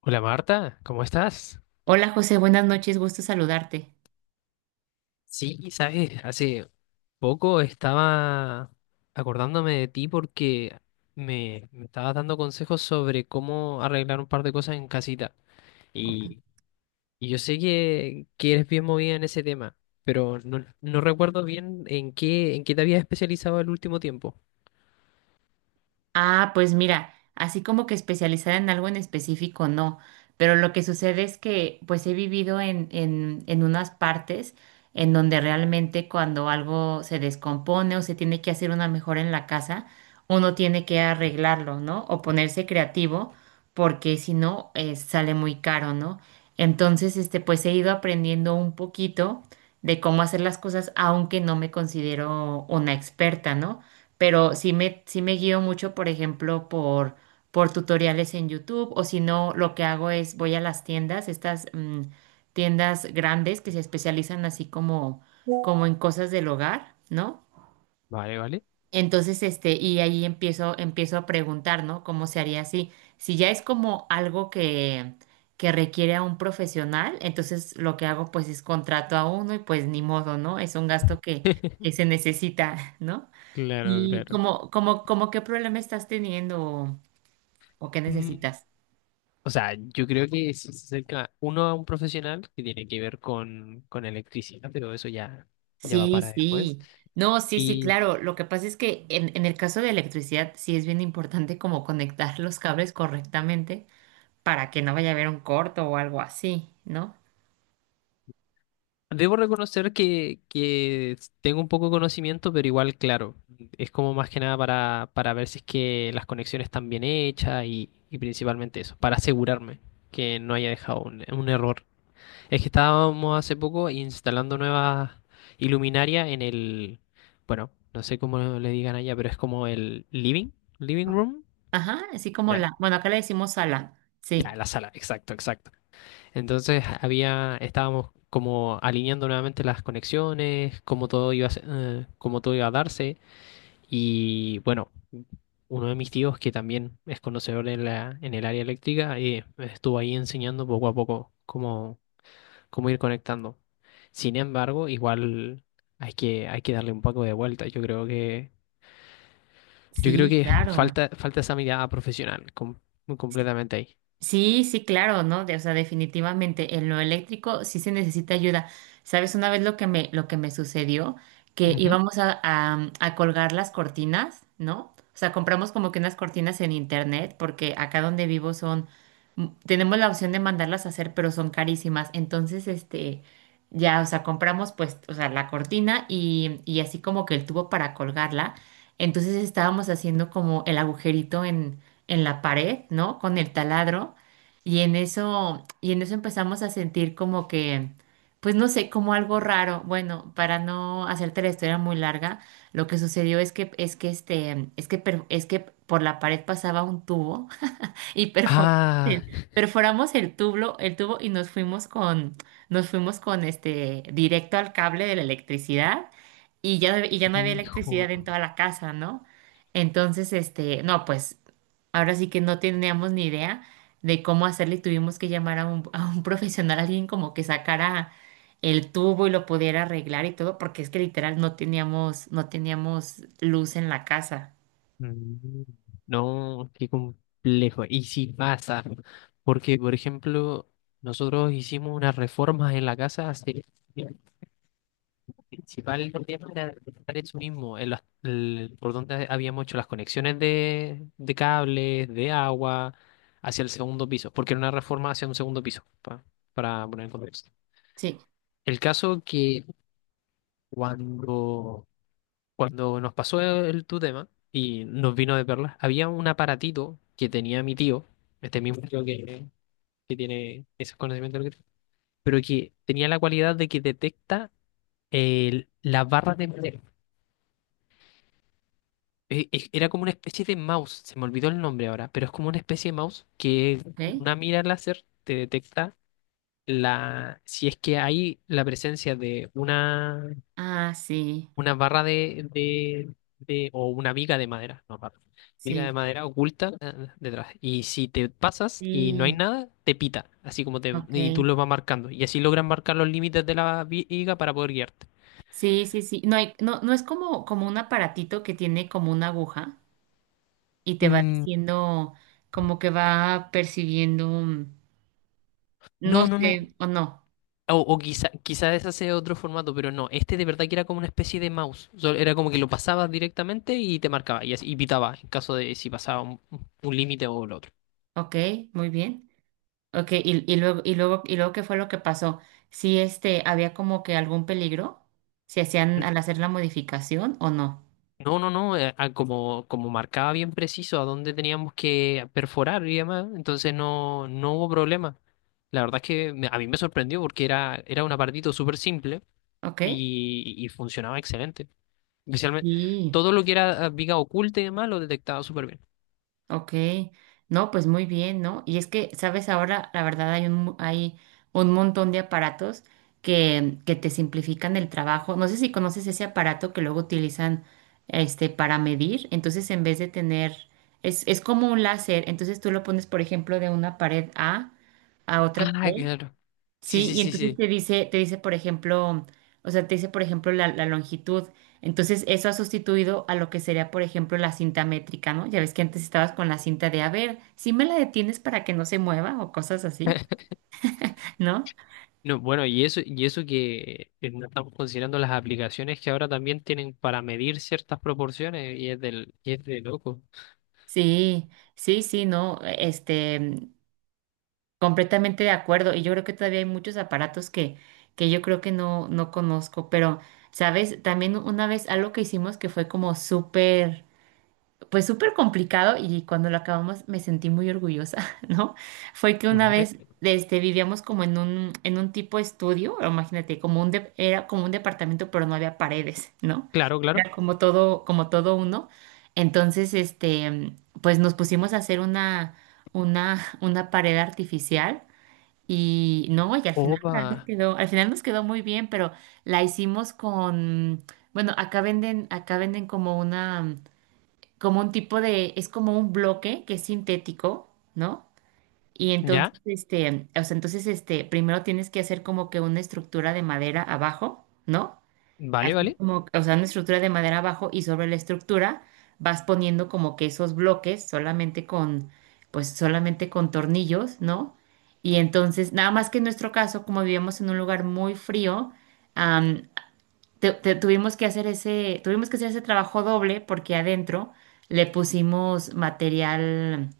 Hola Marta, ¿cómo estás? Hola José, buenas noches, gusto saludarte. Sí, sabes, hace poco estaba acordándome de ti porque me estabas dando consejos sobre cómo arreglar un par de cosas en casita. Ok. Y, y yo sé que eres bien movida en ese tema, pero no recuerdo bien en qué te habías especializado el último tiempo. Ah, pues mira, así como que especializada en algo en específico, no. Pero lo que sucede es que pues he vivido en unas partes en donde realmente cuando algo se descompone o se tiene que hacer una mejora en la casa, uno tiene que arreglarlo, ¿no? O ponerse creativo, porque si no, sale muy caro, ¿no? Entonces, pues he ido aprendiendo un poquito de cómo hacer las cosas, aunque no me considero una experta, ¿no? Pero sí me guío mucho, por ejemplo, por tutoriales en YouTube, o si no, lo que hago es voy a las tiendas, estas tiendas grandes que se especializan así como, como en cosas del hogar, ¿no? Vale, vale. Entonces, y ahí empiezo, a preguntar, ¿no? ¿Cómo se haría así? Si ya es como algo que requiere a un profesional, entonces lo que hago pues es contrato a uno y pues ni modo, ¿no? Es un gasto que se necesita, ¿no? Claro, ¿Y cómo qué problema estás teniendo o qué claro. necesitas? O sea, yo creo que si se acerca uno a un profesional que tiene que ver con electricidad, pero eso ya, ya va Sí, para después. sí. No, sí, sí, Y claro. Lo que pasa es que en el caso de electricidad sí es bien importante como conectar los cables correctamente para que no vaya a haber un corto o algo así, ¿no? debo reconocer que tengo un poco de conocimiento, pero igual, claro, es como más que nada para, para ver si es que las conexiones están bien hechas y principalmente eso, para asegurarme que no haya dejado un error. Es que estábamos hace poco instalando nuevas iluminarias en el, bueno, no sé cómo le digan allá, pero es como el living, living room, Ajá, así como ya, la, bueno, acá le decimos ala. Sí, ya, la sala, exacto, exacto. Entonces había, estábamos como alineando nuevamente las conexiones, cómo todo iba a, cómo todo iba a darse y bueno, uno de mis tíos que también es conocedor en la, en el área eléctrica me estuvo ahí enseñando poco a poco cómo ir conectando. Sin embargo, igual hay que darle un poco de vuelta. Yo creo sí, que claro. falta, falta esa mirada profesional muy completamente ahí. Sí, sí, claro, ¿no? O sea, definitivamente en lo eléctrico sí se necesita ayuda. ¿Sabes? Una vez lo que me sucedió, que Ujú. íbamos a colgar las cortinas, ¿no? O sea, compramos como que unas cortinas en internet, porque acá donde vivo son, tenemos la opción de mandarlas a hacer, pero son carísimas. Entonces, ya, o sea, compramos pues, o sea, la cortina y así como que el tubo para colgarla. Entonces estábamos haciendo como el agujerito en la pared, ¿no? Con el taladro. Y en eso empezamos a sentir como que, pues no sé, como algo raro. Bueno, para no hacerte la historia muy larga, lo que sucedió es que este, es que, per- es que por la pared pasaba un tubo y Ah, el, perforamos el tubo, y nos fuimos con directo al cable de la electricidad y ya, y ya no había hijo. electricidad en toda la casa, ¿no? Entonces, no, pues ahora sí que no teníamos ni idea de cómo hacerle y tuvimos que llamar a un profesional, alguien como que sacara el tubo y lo pudiera arreglar y todo, porque es que literal no teníamos luz en la casa. mm, No, qué complejo. Y si pasa, porque por ejemplo, nosotros hicimos unas reformas en la casa hace principal tema era detectar eso mismo, en por donde habíamos hecho las conexiones de cables, de agua, hacia el segundo piso, porque era una reforma hacia un segundo piso, para poner en contexto. Sí, El caso que cuando, cuando nos pasó el, tu tema y nos vino de perlas, había un aparatito que tenía mi tío, este mismo tío que tiene esos conocimientos, pero que tenía la cualidad de que detecta las barras de madera. Era como una especie de mouse, se me olvidó el nombre ahora, pero es como una especie de mouse que ¿ok? una mira láser te detecta la, si es que hay la presencia de Ah, sí, una barra de, o una viga de madera, no barra, viga de sí. madera oculta detrás. Y si te pasas y no hay Sí, nada, te pita, así como te, y tú ok. lo vas marcando. Y así logran marcar los límites de la viga para poder guiarte. Sí, sí, sí. No hay, no es como un aparatito que tiene como una aguja y te va Mm, diciendo, como que va percibiendo, no no, no, no. sé, o no. O quizá, quizá ese sea otro formato, pero no, este de verdad que era como una especie de mouse. O sea, era como que lo pasabas directamente y te marcaba y, y pitaba en caso de si pasaba un límite o lo otro. Ok, muy bien. Ok, y luego, ¿qué fue lo que pasó? Sí, este, había como que algún peligro, si hacían N- al hacer la modificación o no. No, no, no, como, como marcaba bien preciso a dónde teníamos que perforar y demás, entonces no, no hubo problema. La verdad es que a mí me sorprendió porque era, era un apartito súper simple Ok. Y funcionaba excelente. Especialmente Sí. todo lo que era viga oculta y demás lo detectaba súper bien. Ok, no, pues muy bien, ¿no? Y es que, sabes, ahora la verdad hay un, mu- hay un montón de aparatos que te simplifican el trabajo. No sé si conoces ese aparato que luego utilizan para medir. Entonces, en vez de tener, es como un láser, entonces tú lo pones, por ejemplo, de una pared A a otra Ah, pared. claro. Sí, Sí, sí, y sí, entonces sí. Te dice, por ejemplo, o sea, te dice, por ejemplo, la longitud. Entonces, eso ha sustituido a lo que sería, por ejemplo, la cinta métrica, ¿no? Ya ves que antes estabas con la cinta de, a ver, si me la detienes para que no se mueva o cosas así, ¿no? No, bueno, y eso que no estamos considerando las aplicaciones que ahora también tienen para medir ciertas proporciones y es del, y es de loco. Sí, sí, sí, no, este, completamente de acuerdo. Y yo creo que todavía hay muchos aparatos que yo creo que no conozco, pero, ¿sabes? También una vez algo que hicimos que fue como súper pues súper complicado y cuando lo acabamos me sentí muy orgullosa, ¿no? Fue que Ujú. una vez este, vivíamos como en un tipo estudio, o imagínate, como un de- era como un departamento, pero no había paredes, ¿no? Claro, claro. Era como todo uno. Entonces, pues nos pusimos a hacer una pared artificial. Y no, y Opa, al final nos quedó muy bien, pero la hicimos con, bueno, acá venden, como una, como un tipo de, es como un bloque que es sintético, ¿no? Y ya, entonces, o sea, entonces, primero tienes que hacer como que una estructura de madera abajo, ¿no? vale, Así vale. como, o sea, una estructura de madera abajo y sobre la estructura vas poniendo como que esos bloques pues solamente con tornillos, ¿no? Y entonces, nada más que en nuestro caso, como vivíamos en un lugar muy frío, am, tuvimos que hacer ese trabajo doble porque adentro le pusimos material,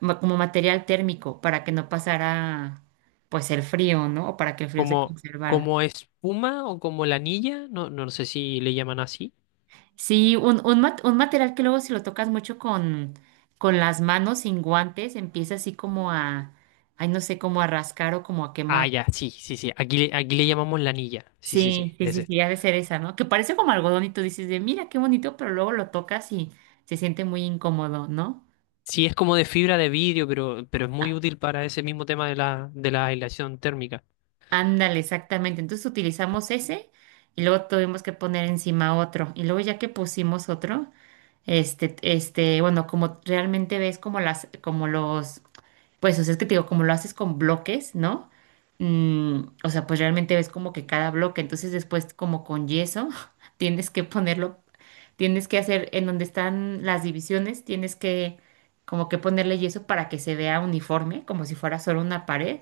ma- como material térmico para que no pasara pues el frío, ¿no? O para que el frío se Como, conservara. como espuma o como la anilla, no, no sé si le llaman así. Sí, un material que luego si lo tocas mucho con las manos sin guantes, empieza así ay, no sé, como a rascar o como a Ah, quemar. ya, sí, sí, sí. Aquí, aquí le llamamos la anilla. Sí, sí, Sí, sí, sí, sí, ese. sí, ha de ser esa, ¿no? Que parece como algodón y tú dices de, mira, qué bonito, pero luego lo tocas y se siente muy incómodo, ¿no? Sí, es como de fibra de vidrio, pero es muy útil para ese mismo tema de la aislación térmica. Ándale, exactamente. Entonces utilizamos ese y luego tuvimos que poner encima otro. Y luego ya que pusimos otro, bueno, como realmente ves como los, pues, o sea, es que te digo, como lo haces con bloques, ¿no? Mm, o sea, pues realmente ves como que cada bloque. Entonces después como con yeso, tienes que ponerlo, tienes que hacer en donde están las divisiones, tienes que como que ponerle yeso para que se vea uniforme, como si fuera solo una pared.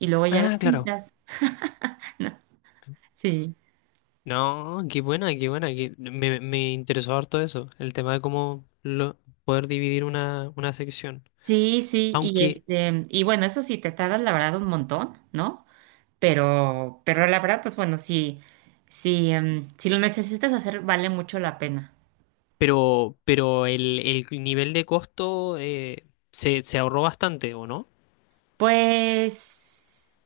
Y luego ya la Ah, claro. pintas. Sí. No, qué buena, qué buena. Me, me interesó harto eso, el tema de cómo lo, poder dividir una sección. Sí, sí, y Aunque, y bueno, eso sí te tardas la verdad un montón, ¿no? Pero la verdad, pues bueno, sí, sí, si lo necesitas hacer, vale mucho la pena. Pero el nivel de costo se, se ahorró bastante, ¿o no? Pues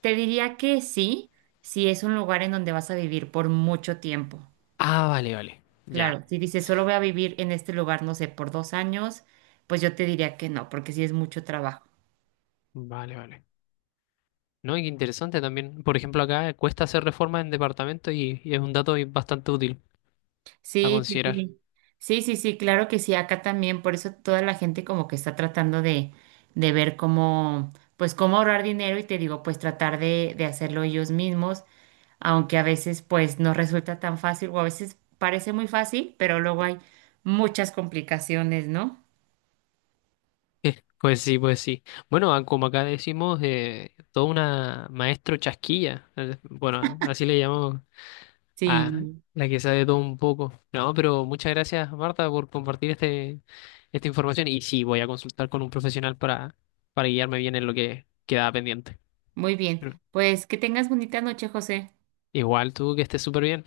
te diría que sí, si es un lugar en donde vas a vivir por mucho tiempo. Ah, vale, vale. Ya, Claro, si dices solo voy a vivir en este lugar, no sé, por 2 años, pues yo te diría que no, porque sí es mucho trabajo. vale, vale. No, y qué interesante también. Por ejemplo, acá cuesta hacer reformas en departamento y es un dato bastante útil a Sí, sí, considerar. sí. Sí, sí, sí, claro que sí, acá también, por eso toda la gente como que está tratando de ver cómo, pues cómo ahorrar dinero y te digo, pues tratar de hacerlo ellos mismos, aunque a veces pues no resulta tan fácil o a veces parece muy fácil, pero luego hay muchas complicaciones, ¿no? Pues sí, pues sí. Bueno, como acá decimos, toda una maestro chasquilla. Bueno, así le llamamos. Ah, Sí, la que sabe todo un poco. No, pero muchas gracias, Marta, por compartir este, esta información. Y sí, voy a consultar con un profesional para guiarme bien en lo que quedaba pendiente. muy bien. Pero Pues que tengas bonita noche, José. igual tú que estés súper bien.